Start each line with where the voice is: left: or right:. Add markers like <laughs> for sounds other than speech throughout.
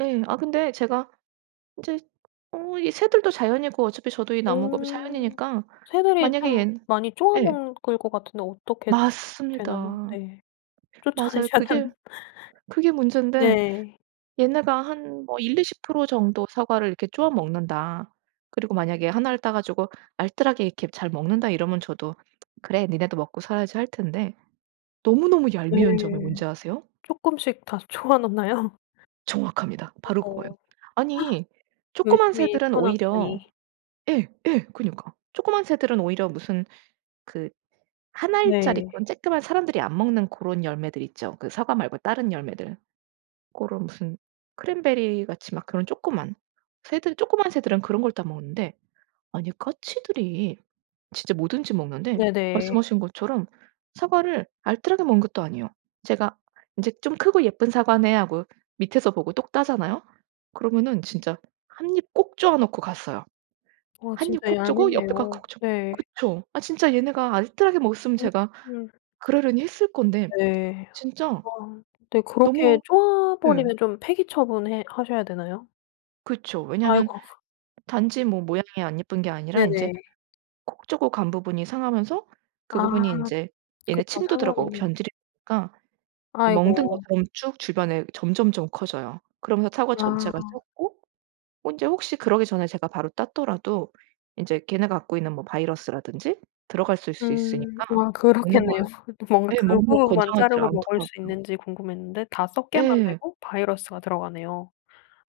right: 예. 아 근데 제가 이제 어 이 새들도 자연이고 어차피 저도 이 나무가 뭐
left: 어.
right: 자연이니까
left: 새들이
right: 만약에
left: 좀
right: 얘
left: 많이 쪼아
right: 예.
left: 먹을 것 같은데 어떻게 되나요?
right: 맞습니다.
left: 네.
right: 맞아요.
left: 쫓아내셔야
right: 그게
left: 되는
right: 그게 문젠데
left: 네.
right: 얘네가 한 뭐 1-20% 정도 사과를 이렇게 쪼아 먹는다. 그리고 만약에 하나를 따 가지고 알뜰하게 이렇게 잘 먹는다 이러면 저도 '그래. 니네도 먹고 살아야지.' 할 텐데 너무너무
left: 네.
right: 얄미운 점이 뭔지 아세요?
left: 쪼끔씩 다 쪼아 놓나요?
right: 정확합니다.
left: 어.
right: 바로 그거예요.
left: <gasps>
right: 아니 쪼끄만
left: 열심히
right: 새들은
left: 키워
right: 오히려
left: 놨더니.
right: 예 예. 그러니까. 쪼끄만 새들은 오히려 무슨 그 1 알짜리
left: 네.
right: 그런 쬐끄만 사람들이 안 먹는 그런 열매들 있죠, 그 사과 말고 다른 열매들. 고런 무슨 크랜베리같이 막 그런 쪼끄만. 새들 쪼끄만 새들은 그런 걸 따 먹는데 아니 까치들이 진짜 뭐든지 먹는데
left: 네네.
right: 말씀하신 것처럼 사과를 알뜰하게 먹는 것도 아니에요. 제가 이제 '좀 크고 예쁜 사과네.' 하고 밑에서 보고 똑 따잖아요. 그러면은 진짜 1 입 꼭 쪼아 놓고 갔어요.
left: 아,
right: 1 입
left: 진짜
right: 콕 쪼고 옆에 거
left: 얄밉네요.
right: 콕 쪼고.
left: 네.
right: 그쵸. 아 진짜 얘네가 알뜰하게 먹었으면
left: 어.
right: 제가
left: 음.
right: 그러려니 했을 건데
left: 네.
right: 진짜
left: 아 근데 그렇게
right: 너무
left: 쪼아
right: 네.
left: 버리면 좀 폐기 처분 해 하셔야 되나요?
right: 그쵸. 왜냐하면
left: 아이고. <laughs>
right: 단지 뭐 모양이 안 예쁜 게 아니라 인제
left: 네네.
right: 콕 쪼고 간 부분이 상하면서 그
left: 아.
right: 부분이 인제 얘네
left: 그쵸.
right: 침도 들어가고
left: 상하겠네요.
right: 변질이 되니까 이 멍든
left: 아이고.
right: 것처럼 쭉 주변에 점점점 커져요. 그러면서 사과
left: 아.
right: 전체가 썩고 인제 혹시 그러기 전에 제가 바로 땄더라도 인제 걔네가 갖고 있는 뭐 바이러스라든지 들어갔을 수
left: 음.
right: 있으니까
left: 아,
right: 먹는 걸
left: 그렇겠네요. <laughs> 뭔가
right: 네.
left: 그
right: 먹는 걸
left: 부분만
right: 권장하지를
left: 자르고 먹을 수
right: 않더라고요.
left: 있는지 궁금했는데 다 썩게
right: 예.
left: 만들고 바이러스가 들어가네요.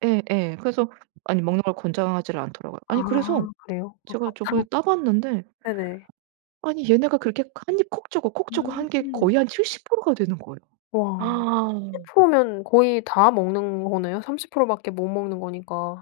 right: 예예. 그래서 아니 먹는 걸 권장하지를 않더라고요.
left: 아,
right: 아니 그래서
left: 그래요?
right: 제가
left: 아깝다.
right: 저번에 따 봤는데
left: 네네.
right: 아니 얘네가 그렇게 1 입 콕 쪼고 콕 쪼고 한 게
left: 음.
right: 거의 한 70% 가 되는 거예요.
left: 와.
right: 아.
left: 70% 면 거의 다 먹는 거네요, 30% 밖에 못 먹는 거니까.